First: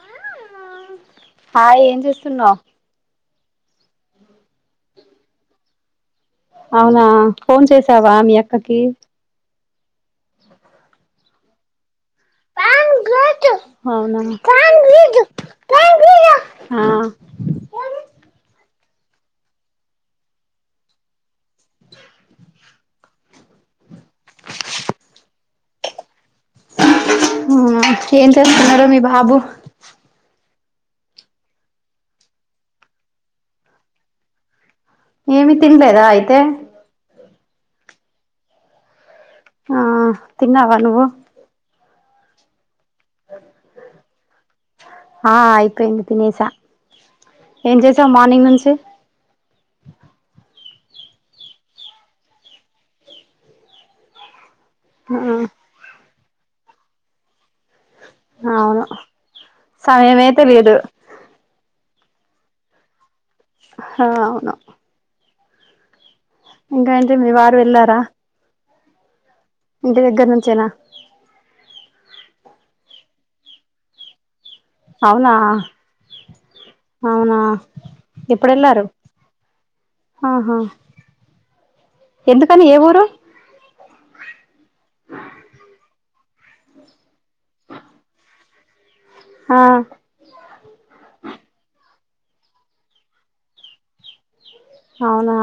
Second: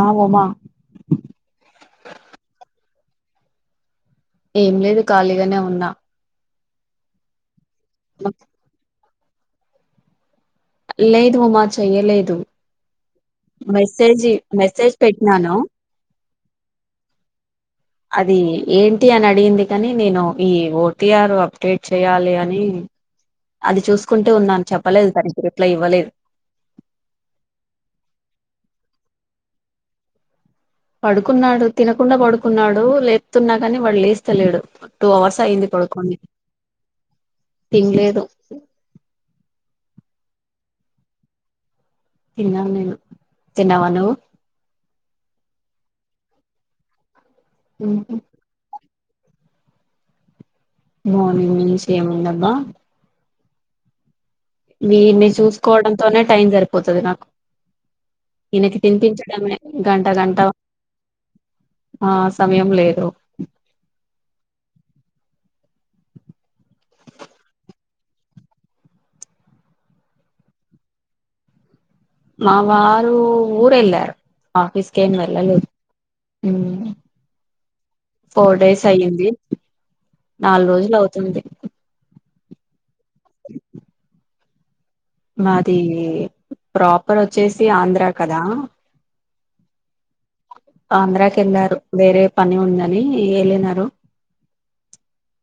ఆ ఉమా హాయ్ ఏం చేస్తున్నావు ఏం లేదు ఖాళీగానే ఉన్నా అవునా ఫోన్ చేసావా మీ అక్కకి లేదు ఉమా చేయ్యలేదు అవునా మెసేజి మెసేజ్ పెట్టినాను ఆ అది ఏంటి అని అడిగింది కానీ నేను ఈ ఓటిఆర్ అప్డేట్ చెయాలి అని అది చూసుకుంటే ఉన్నాను చెప్పలేదు తనకి రిప్లై ఇవ్వలేదు ఉమ్ ఏం చేస్తున్నారు మీ బాబు పడుకున్నాడు తినకుండా పడుకున్నాడు లేప్తున్నా కానీ వాడు లేస్తలేడు టూ అవర్స్ ఏమి అయింది తినలేదా పడుకొని అయితే తినలేదు ఆ తిన్నావా నువ్వు తిన్నా నేను తిన్నావ నువ్వు ఆ అయిపోయింది తినేసా ఏం చేసావు మ్మ్. మార్నింగ్ నుంచి మార్నింగ్ నుంచి ఏముంది అబ్బ వీన్నీ ఆ చూసుకోవడం తోనే టైం సరిపోతుది నాకు ఈయనకి అవును తినిపించడమే గంట సమయమే గంట తెలియదు ఆ సమయం లేదు హా అవును ఇంకా అంటి మీ వారు వెళ్ళారా ఇంటి దగ్గర నుంచేనా మా వారు ఊరెళ్ళారు ఆఫీస్కి ఏమి అవునా వెళ్ళలేదు ఉమ్ అవునా ఎప్పుడు ఫోర్ వెళ్ళారు డేస్ అయ్యింది ఆహా నాలుగు రోజులు అవుతుంది ఎందుకని ఏ ఊరు మాది ప్రాపర్ వచ్చేసి ఆంధ్రా కదా ఆ ఆంధ్రాకి వెళ్ళారు వేరే పని ఉందని వెళ్ళినారు అవునా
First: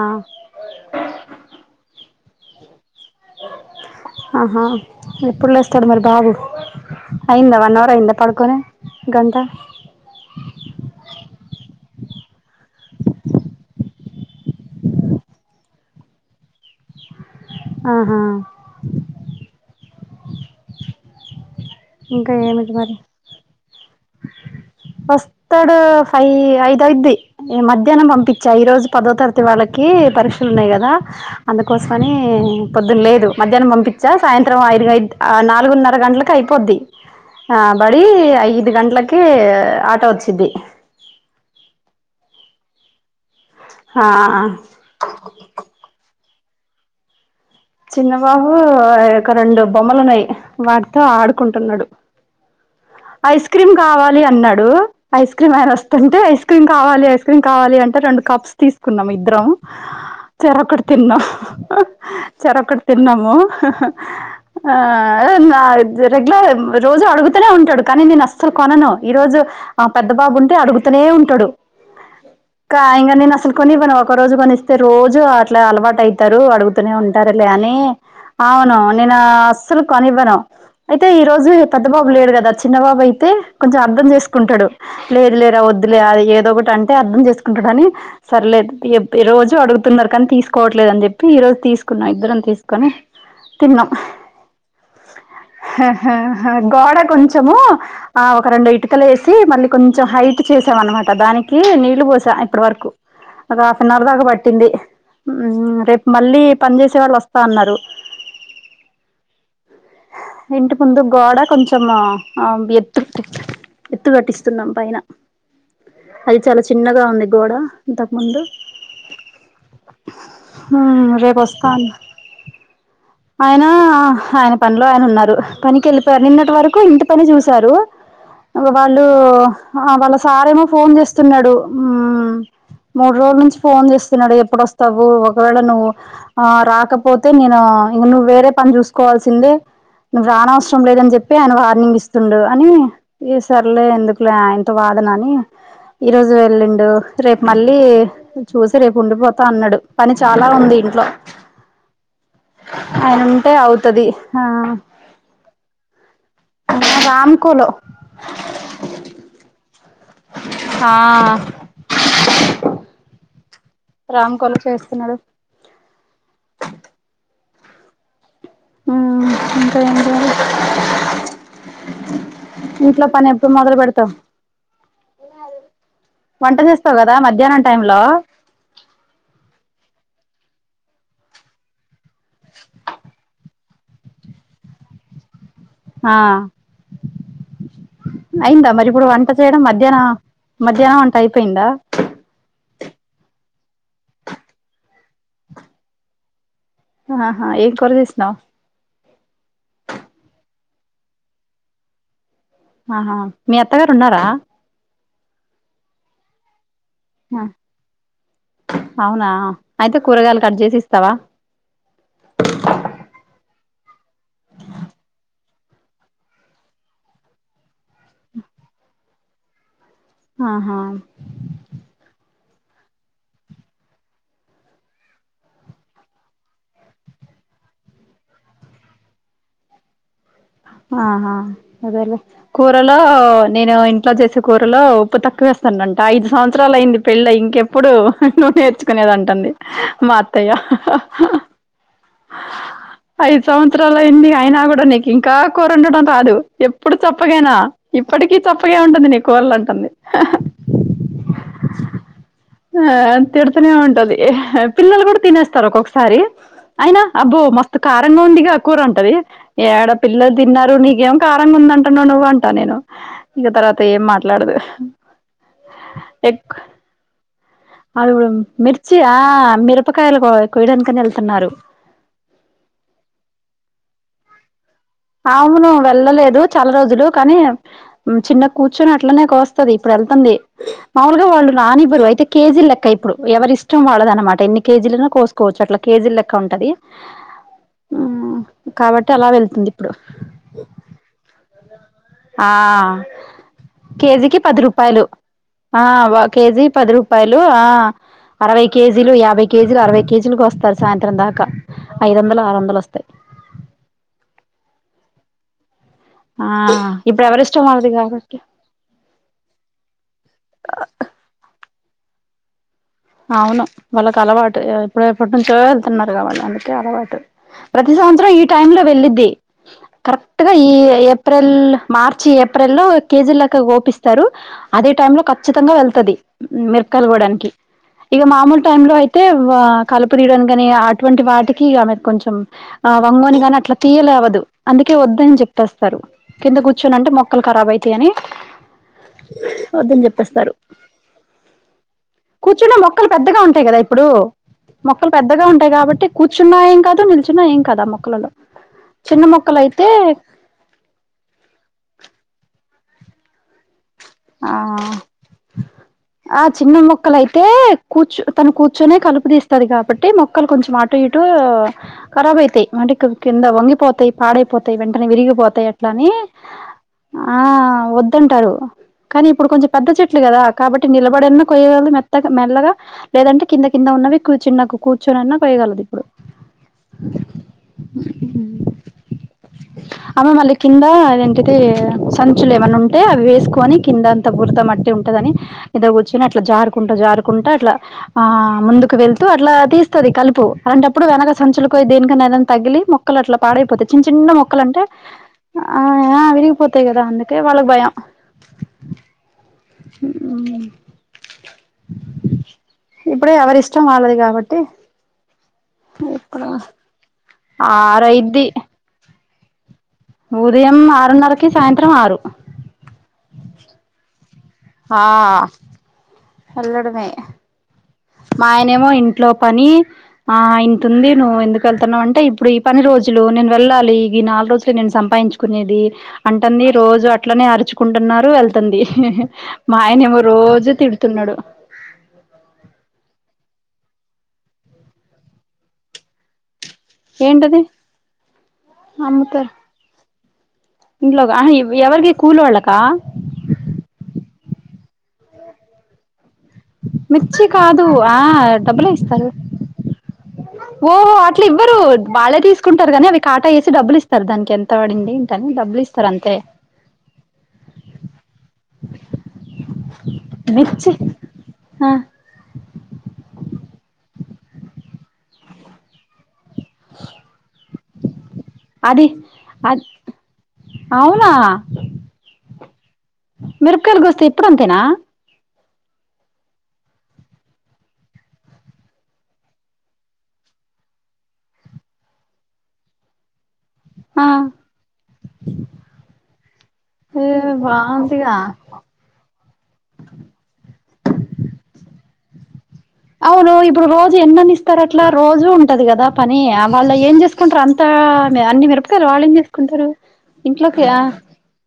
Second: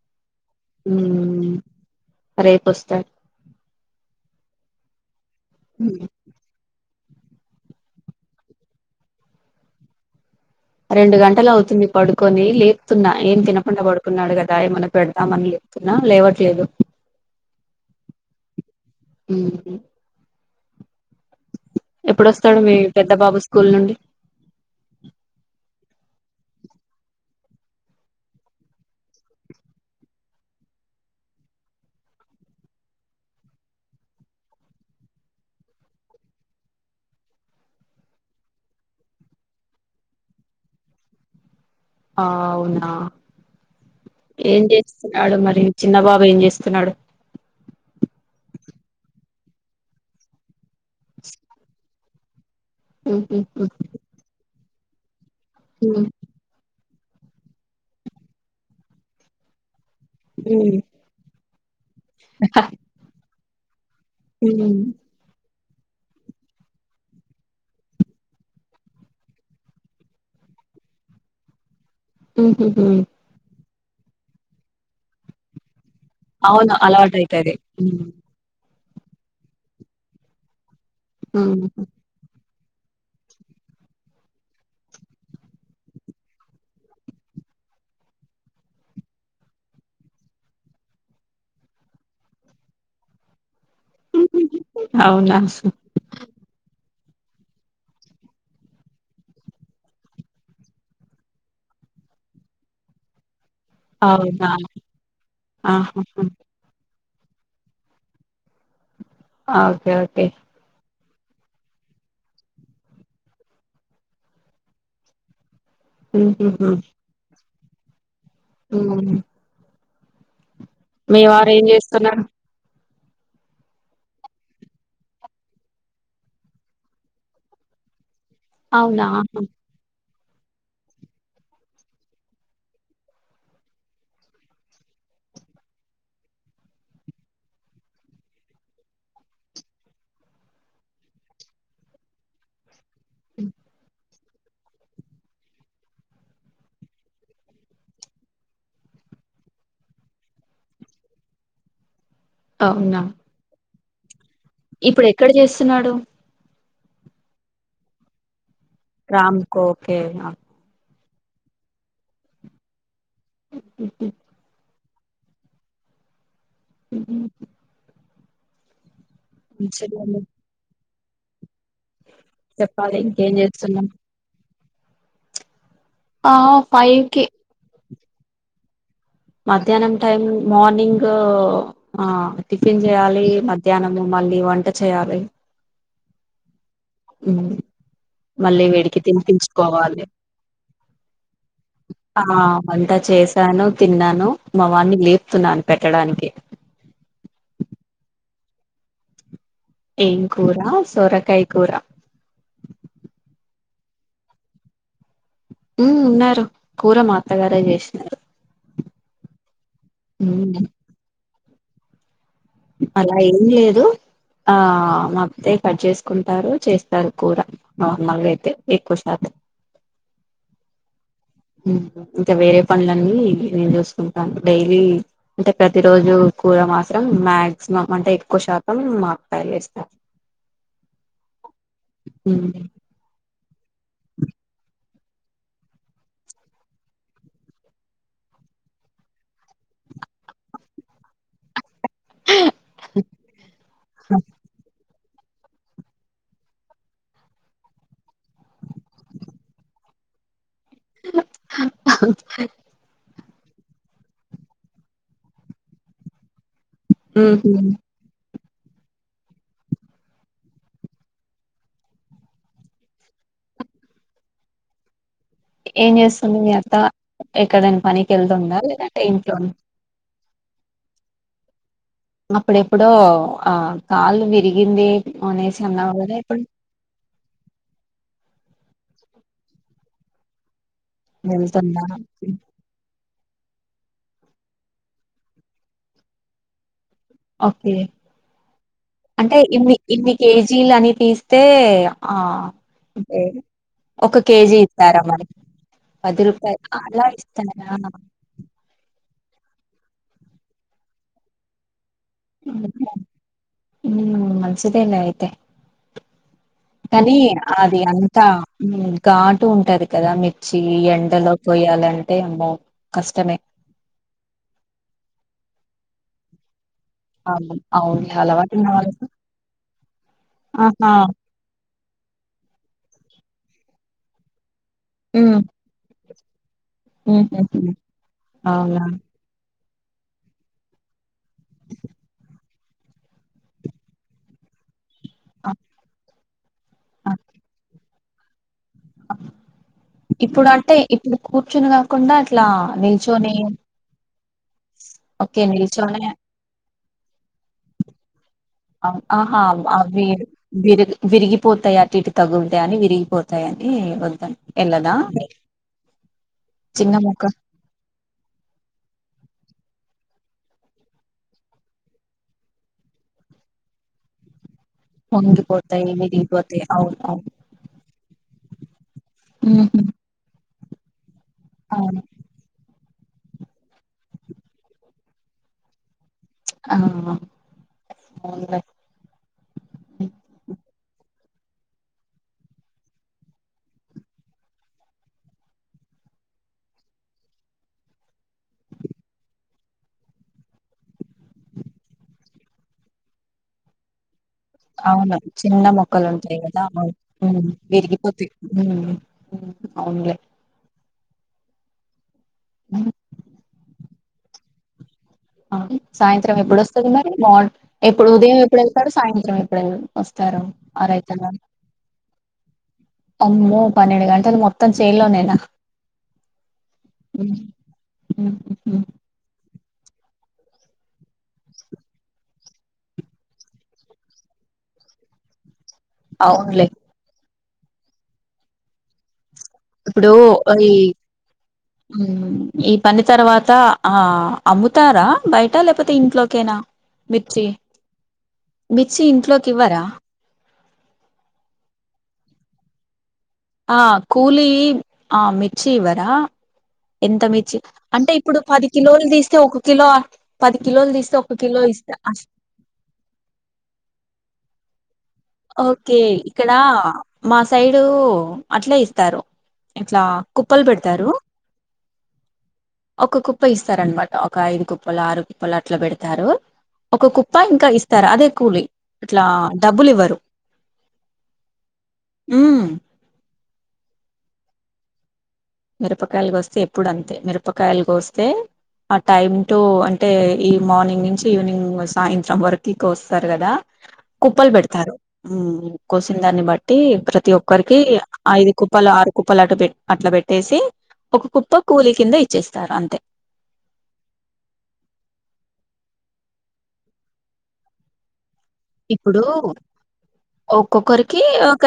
రేపు వస్తారు ఆహా ఎప్పుడు లేస్తాడు మరి బాబు అయింద వన్ అవర్ అయింద పడుకొని గంట రెండు గంటలు అవుతుంది పడుకొని లేపుతున్నా ఏం తినకుండా పడుకున్నాడు కదా ఏమన్నా పెడదామని లేపుతున్నా లేవట్లేదు ఆహా హుమ్ ఇంకా ఏమిటి మీ మరి పెద్ద బాబు స్కూల్ నుండి వస్తడు ఐ ఐదు అయిద్ది మధ్యాహ్నం పంపిచా ఈరోజు పదో తరగతి వాళ్ళకి పరీక్షలు ఉన్నాయి కదా అందుకోసమని పొద్దున లేదు మధ్యాహ్నం పంపిచా సాయంత్రం ఐదు నాలుగున్నర గంటలకి అయిపోద్ది ఆ బడి ఐదు గంట్లకి ఆటో వచ్చిద్ది ఆ అవునా ఆ ఏం చేస్తున్నాడు మరి చిన్నబాబు ఏం చేస్ స్తున్నాడు చిన్నబాబు ఒక రెండు బొమ్మలు ఉన్నాయ్ వాటితో ఆడుకుంటున్నాడు ఐస్ క్రీమ్ కావాలి అన్నాడు ఐస్ క్రీమ్ ఆయన వస్తుంటే ఐస్ క్రీమ్ కావా ఐస్ క్రీమ్ కావాలి అంటే రెండు కప్స్ తీసుకున్నాం ఇద్దరం చెరొకటి తిన్నాం చెరొక్కటి తిన్నాము ఆహ ఆ నా రెగ్యులర్ రోజు అడుగుతనే ఉంటాడు కానీ నేను అసలు కొనను ఈ రోజు ఆ పెద్ద బాబు ఉంటే అడుగుతూనే ఉంటడు కాయంగా నేను అసలు కొనివను ఒక రోజు కొనిస్తే రోజు అట్లే అలవాటు అయ్ తారు అవును అడుగుతూనే ఉన్ అలవాటు లే అయితది అని పోను నేను అస్సలు కొనివ్వను అయితే ఈ రోజు పెద్దబాబు లేడు కదా చి చిన్న బాబు అయితే కొంచెం అర్థం చేసుకుంటాడు లేదు లేరా వద్దులే ఏదో ఒకటి అంటే అర్థం చేసుకుంటాడు అని సర్లే ఇ రోజు అడుగుతున్నారు కానీ తీసుకోవట్లేదు అని చెప్పి ఈ రోజు తీసుకు కున్న ఇద్దరం తీసుకొని తిన్నాం అవునా గోడ కొంచెము ఆ ఒక రెండు ఇటుకలు వేసి మళ్ళీ కొంచెం హైట్ చేసాం అనమాట దానికి నీళ్లు పోసా ఇప్పటి వరకు ఒక హాఫ్ అన్ అవర్ దాకా అవునా పట్టింది ఆహా రేపు మళ్ళీ చేసే వాళ్ళు వస్తా అన్నారు ఓకే ఓకే ఇంటి ముందు గోడ కొంచం ఆ ఎత్తు ఎత్తు కట్టిస్తున్నాం పైన అది చాలా చిన్నగా ఉంది గోడ ద ఆ రేపస్తా ఏం చేస్తున్నారు ఆయన ఆయన పనిలో ఆయన ఉన్నారు పనికి వెళ్ళిపోయారు నిన్నటి వరకు ఇంటి పని చూశారు అవునా వాళ్ళు ఆహా వాళ్ళ సారేమో ఫోన్ చేస్తున్నడు మూడు రోజుల నుంచి ఫోన్ చేస్తున్నాడు ఎప్పుడోస్తవు ఒకవేళ నువ్వు ఆ రాకపోతే నేను ఇంక నువ్వు వేరే పని చూసుకోవాల్సిందే నువ్వు రానవసరం లేదని చెప్పి ఆయన వార్నింగ్ ఇస్తుండు అని ఇగా సర్లే ఎందుకు ఆయన తో వాదన అని ఈ రోజు వెళ్ళిండు రేపు మళ్ళీ చూసి రేపు ఉండిపోతా అన్నాడు పని చాలా ఉంది ఇంట్లో అవునా ఆయనంటే అవుతు తది ఇప్పుడు ఎక్కడ చేస్తున్నాడు రాంకోలో రాంకో ఓకే ఆ రామ్ కో లో చేస్త స్తున్నారు ఉ ఉ ఇంకా ఏంటండీ చెప్పాలి ఇంట్లో పని ఇంకేం ఎప్పుడు మొదలు చేస్తున్నాం పెడతాం ఎ ఆ వంట చేస్తావు ఫైవ్ కదా కి మధ్యాహ్నం టైం లో లో మధ్యాహ్నం టైమ్ మార్నింగ్ ఆ టిఫిన్ చేయ్యాలి మ ధ్యానము మళ్ళీ వంట చేయాలి ఆ ఉ మళ్ళీ అయిందా మరి వీడికి ఇప్పుడు వంట చేయడం తినిపించుకోవాలి మధ్యాహ్నం మధ్యాహ్నం వంట అయిపోయిందా ఆ అంతా చేశాను తిన్నాను మా వాన్ని లేపి న్నాను పెట్టడానికి ఆ హా ఏం కూర చేసినవు ఏం కూర సోరకాయ కూర ఆ హా మీ అత్తగారు ఉన్నారా ఉ ఉన్నారు కూర మాత్తగారే చేసినారు అవునా అయితే కూరగాయలు కట్ ఉమ్ చేసి ఇస్తావా అలా ఏం లేదు ఆ మా అత్తే కట్ చేసుకుంటారు చేస్తారు కూర నార్మలుగా అయితే ఎక్కువ శాతం ఆహా ఇంకా వేరే పనులన్నీ నేను చూసుకుంటాను డైలీ అంటే ప్రతి రోజు కూర మాత్రం మాక్సిమం అంటే ఎక్కువ శాతం మా అత్తయ్య చేస్తారు ఆహా అదేలే కూరలో నేను ఇంట్లో చేసే కూరలో ఉప్పు తక్కువేస్తాన అంట ఐదు సంవత్సరాలు అయింది పెళ్ళి అయి ఇంకెప్పుడు నూ నేర్చుకునేదింటుంది మా అత్తయ్య ఐదు సంవత్సరలుయింది అయినా కూడా నె ఇంకా కూరండడం రాదు ఎప్పుడు చప్పగేనా ఇప్పటికీ చప్పగే ఉంటుంది నీ కూరలు అంటుంది ఆ తిడుతూనే ఉంటది పిల్లలు కూడా తినేస్తారు ఒక ఒకొక్కసారి అయినా అబ్బో ఉహు మస్తు కారంగా ఉందిగా కూర్ ఉంటది ఎడ పిల్లలు తిన్నారు నీకేం కారంగా ఉందంటున్నా నువవు అంటా నేను ఇక తర్వాత ఏం మాట్లాడదు ఏన్ చేస్తుంది మీ అత్త ఎక్కడైనా పనికి అదిడు వెళ్తుందా మిర్చి లేదంటే ఆ ఇంట్లోనే మిరపకాయలా కోయడానికని వెళ్తున్నారు అప్పుడెప్పుడో ఆ కాళ్ళు విరిగి అవును వెళ్ళలేదు చాలా రోజులు కానీ చిన్న కూర్చొని అట్లనే కోస్తుంది ఇప్పుడు వెళ్తుంది మాములుగా వాళ్ళు వెళ్తుందా రానివ్వరు అయితే కేజీల లెక్క ఇప్పుడు ఎవరి ఇష్టం వాళ్లది అన్నమాట ఎన్ని కేజీలు నా కోసుకోవచ్చ అట్లా కేజీ లెక్క ఉంటది ఓకే ఉమ్ కాబట్టి అలా అంటే వెళ్తుంది ఇన్ని ఇన్ని కేజీలు అని తీస్తే ఏ ఆ ఒక కేజీకి కేజీ పది ఇస్తారా రూపాయలు మరి ఆ పది ఒక రూపాయలు కేజీ పది అలా రూపాయలు ఆ ఇస్తారా అరవై కేజీలు యాభై కేజీలు అరవై కేజీలు కోస్తారు సాయంత్రం దాకా ఐదు వందలు ఆరు వందలు వస్తాయి ఉమ్ మంచిదేలే అయితే ఆ కానీ ఇప్పుడు ఎవరిష్టం అది వాళ్ళది అంతా కాబట్టి ఘాటు ఉంటది కదా మిర్చి ఎండలో కోయ్యాలంటే అదే అబా అవును వాళ్ళకి అలవాటు ఎప్పుడు ఎప్పటి నుంచో వెళ్తున్నారు తవాల అందరి అలవాటు అవును. ప్రతి అవునులే సంవత్సరం ఈ అలవాటు ఉన్న టైమ్ లో వాళ్ళకి వెళ్ళిద్ది కరెక్ట్ గా ఈ ఆహా! ఏప్రిల్ మార్చి ఏప్రిల్ లో కేజీ లెక్క కోపిస్తారు అదే టై లో హ్మ్. ఖచ్చితంగా వెళ్తది మిరకాయలు కోయడానికి హుహుహు. ఇక మామూలు టైమ్ అవునా! లో అయితే వా కలుపు తీయడానికి కాని అటువంటి వాటికి ఆమె కొంచెం ఆ వంగోని కాని అట్లా తీయా లేవదు అందు కే వద్దని చెప్తేస్తారు కింద కూర్చోనంటే మొక్కలు ఖరాబ్ అయి తీ యని ఇప్పుడు అంటే ఇప్పుడు కూర్చుని కాకుండా కూర్చున్న మొక్కలు పెద్దగా ఉంటాయి కదా ఇప్పుడు మొక్కలు ఓకే. పెద్దగా ఉంటాయి నిల్చొనే కాబట్టి కూర్చున్న సాయం కాదు నిల్ ఆహా ఆ మొక్కలయితే వి విరిగి విరిగిపోతాయి అటు ఇటు తగులు అని విరిగిపోతాయని వద్దని ఆ ఎళ్ళదా? ఆ చిన్న మొక్కలైతే కూర్చో తను కూర్చొనే కలుపు తీస్తది కాబట్టి మొక్ క్కలు కొంచెం అటు ఇటు ఖరాబ్ అయితాయి అంటే కింద వంగిపోతాయి పాడాయి పోతాయి వెంటనే విరిగిపోతాయి పొంగిపోతాయి, అట్లా అని విరిగిపోతాయి. అవును. అవును. ఆ వద్దంటారు కానీ ఇప్పుడు కొంచెం హ్మ్. పెద్ద చెట్లు కదా కాబట్టి నిలా అప్పుడన్న కొయ్యలు అవును మెత్తగా మెల్లగా లేదంటే కింద కింద ఉన్నవి కూర్చున్న కూర్చొనున్నా కోయగలదు ఆ అవునులే అమె మళ్ళీ కింద అదేం టే సంచులు ఏమన్నా ఉంటే అవి వేసుకొని కిందంత బురద మట్టి ఉంటదని కింద కూర్చుని అట్లా జారుకుంట జారుకుంట అట్లా ఆ ముందుకు వెళ్తూ అట్లా తీస్తది కలుపు అలాంటప్పుడు వెనక సంచులు కో దేనికన్నా ఏదన్నా తగిలి మొక్కలు అట్లా పాడైపోతాయి చిన్న చిన్న మొక్ అవును చిన్న మొక్కలు ఉంటాయి కదా ఆ విరిగిపోతాయి అవును విరిగిపోతే హు హ్మ్మ్ హ్మ్ ఇప్పుడే ఎవరిష్టం వాళ్ళది కాబట్టి అవును సాయంత్రం ఇప్పుడు ఎప్పుడు వస్తది మరి మాన్ ఇప్పుడు ఉదయం ఆరైద్ది ఎప్పుడు వెళ్తాడు. సాయి సాయింత్రం ఎప్పుడ వెళ్ళేది ఉదయం ఆరున్నరకి సాయంత్రం ఆరు ఆమ్మో పన్నెండు గంటలు మొత్ మొత్తం చేన్ లో నేనా వెల్లడమే మా హ్మ్ ఆయనేమో ఇంట్లో ప పని ఆ ఇంత ఉంది నువ్వు ఎందుకు వెళ్తున్నావు అంటే ఇప్పుడు ఈ పని రోజులు నేను వెళ్ళాలి, ఈ నాలుగు రోజులు నేను సంపాదించుకునేది. అంటంది అవునులే రోజు అట్ అట్లనే అరుచుకుంటున్నారు వెళ్తుంది మా అయనేమో రోజు తిడుత్ ఉమ్ ఈ పని తర్వాత త ఆ అమ్ముతారా బయట లేకపోతే ఇంట్లోకేనా మిర్చి ఏంటది మిర్చి ఇంట్లోకి ఇవ్వరా ఇంట్లోకా ఆహా ఎవరికి కూలీ ఓళ్ళకా అ కూలీ మిర్చి ఇవ్వరా ఎంత మిర్చి కాదు అంటే ఆ ఇప్పుడు పది డబ్బులే కిలోలు ఇస్తారు తీస్తే ఒక కిలో పది కిలోలు ఓహో తీస్తే ఒక అట్లా కిలో ఇవ్వరు ఇస్తా అస్ వాళ్ళే తీసుకుంటారు కానీ అవి కాటా వేసి డబ్బులు ఇస్తారు దానికి ఎంత తబడింది ఓకే ఇక్కడ మా సైడు అట్లే ఇస్తారు ఇట్లా కుప్పలు మిర్చి పెడతారు ఆ ఒక కుప్ప ఇస్ ఇస్తారానమాట ఒక ఐదు కుప్పలు ఆరు కుప్పలు అట్లా పెడతారు ఒక కుప్ప ఇంకా ఇస్తారా అదే కూలి అది ఇట్లా అ డబ్బులు ఇవ్వరు అవునా ఉమ్ మిరపకాయలు కొస్తే ఇప్పుడు అంతేనా మిరపకాయలు కొస్తే ఎప్పుడు అంతే మిరపకాయలు కొస్తే ఆ టైం టు అంటే ఈ మార్నింగ్ నుంచి ఈవినింగ్ సాయంత్రం వరకి కోస్తారు కదా ఆ కుప్పలు పెడతారు ఉమ్ కోసిన దాన్ని బట్టి ఏ ప్రతి ఒక్కరికి బాగుందిగా ఐదు కుప్పలు ఆరు కుప్పలు అటు పెట్ అట్లా పెట్ ఒక కుప్ప కూలి కింద ఇచ్చేస్తారు అంతె అవును ఇప్పుడు రోజు ఎన్నని ఇస్తారు అట్లా రోజూ ఉంటది కదా పని వాళ్ళు ఏం చేసుకుంటారు అంత అన్ని మిరపకాయలు ఇప్పుడు ఇంట్లోకి ఆ ఒక్కొక్కరికి ఒక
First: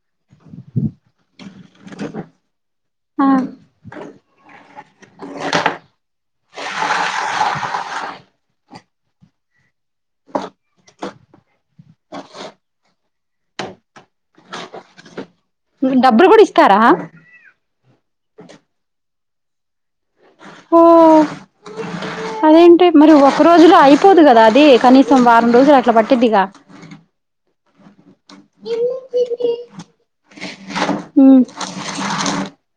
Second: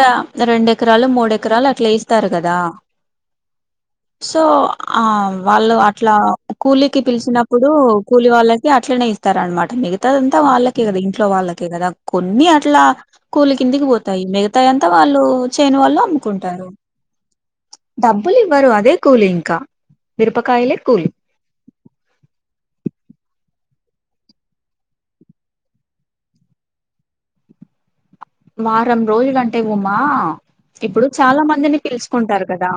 రెండు ఎకరాలు మూడు ఎకరాలు అట్లా ఏస్తారు కదా ఆ సో ఆ వాళ్ళు అట్లా కూలీకి పిలిచినప్పుడు కూలి వాళ్ళకి అట్లనె ఇస్తారన్నమాట మిగతా అంతా వాళ్ళకె కదా ఇంట్లో వాళ్ళకి కదా కొన్ని అట్లా కూలి కిందికి పోతాయి మిగతాయ అంతా వాళ్ళు చేను వాళ్ళు డబ్బులు కూడా అమ్ముకుంటారు ఇస్తారా డబ్బులు ఇవ్వరు అదే కూలి ఇంకా మిరపకాయలే ఓ కూలి అదేంటి మరి ఒక రోజులో అయిపోదు కదా అది కనీసం వారం రోజులు అట్లా పట్టిద్దిగా వారం రోజులంటె ఉమా ఇప్పుడు ఉమ్ చాలా మందిని పిలుచుకుంటారు కదా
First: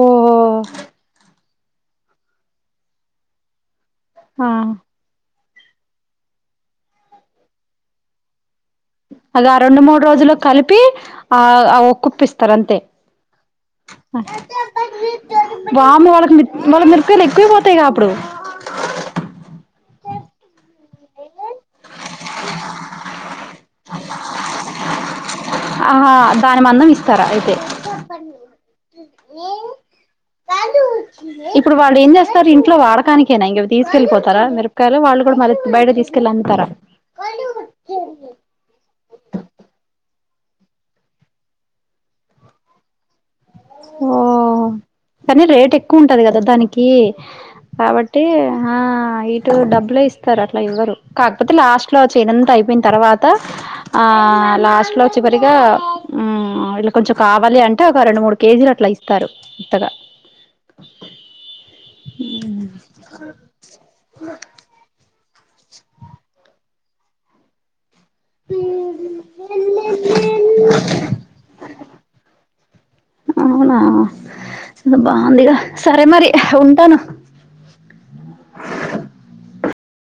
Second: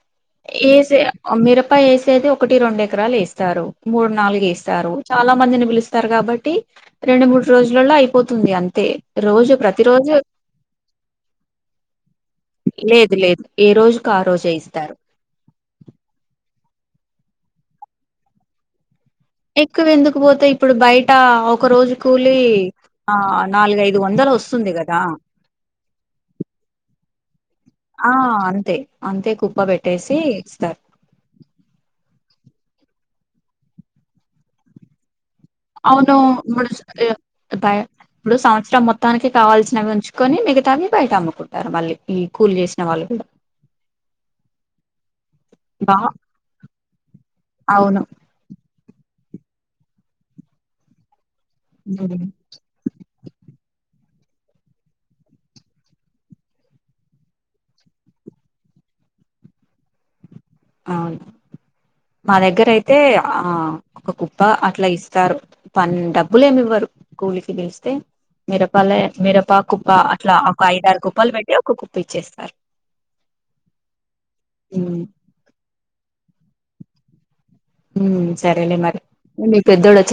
ఓహో ఏస మిర మిరప ఏసేది ఒకటి రెండు ఎకరాలు ఏస్తారు మూడు నాలుగు ఆ ఏస్తారు చాలా మందిని పిలుస్తారు కాబట్టి రెండు మూడు రోజులలో అయిపోతుంది అం అంతె అది రోజు ఆ రెండు మూడు రోజులు కలిపి ఆ ఓ కుప్పిస్తారు అంతే లేదు లేదు ఏ రోజుకు ఆ రోజే ఇస్తారు వాము వాళ్ళకి మళ్ళ మిరపకాయలు ఎక్కువ పోతాయి కా అప్పుడు ఎక్కువ ఎందుకుపోతాయి ఇప్పుడు బయట ఒక రోజు కూలి ఆ నాలుగైదు వందలు వస్తుంది కదా ఆహా దాని మందం ఇస్తారా అయితే ఆ అంతే అంతే కుప్ప పెట్టేసి ఇస్తారు కానికేనా ఇంగ తీకెళిపోతార మిరపకాయలు వాళ్ళు కూడా మళ్ళీ బయట అవును తీసుకెళ్ళి ముడు అమ్ముతారా సం బా పాయ ఇబుడు సం మొత్తానికి కావాల్సినవి ఉంచుకొని మిగతావి బయట అమ్ముకుంటారు మళ్ళీ ఈ కూలి చేసిన వాళ్ళు కూడ ఓ కానీ రేట్ బా ఎక్కువ ఉంటది కదా దానికి అవును కాబట్టి ఆ ఇటు డబ్బులే ఇస్తారు అట్ల ఇవ్వరు కాకపోతే లాస్ట్ లో హ్మ్. చేనంత అయిపోయిన తర్వాత ఆ లాస్ట్ లో చివరిగా ఉం ఇలా కొంచెం కావాలి అంటె ఒక రెండు మూడు కేజీలు అట్లా ఇస్తారు ఇక్కడ అవును మా దగ్గర అయితె ఆ ఒక కుప్ప అట్ల ఇస్తారు పని డబ్బులు ఏమి ఇవ్వరు కూలికి ఇదిస్తే మిరపలే మిరప కుప్ప అట్లా ఒక ఐదారు కుప్పలు పెట్టి ఒక కుప్ప ఇచ్చేస్తారు అవునా ఉమ్ బాగుందిగా సరే మరి ఉంటాను హ సరే అలే మరి పెద్దోళుచ్చ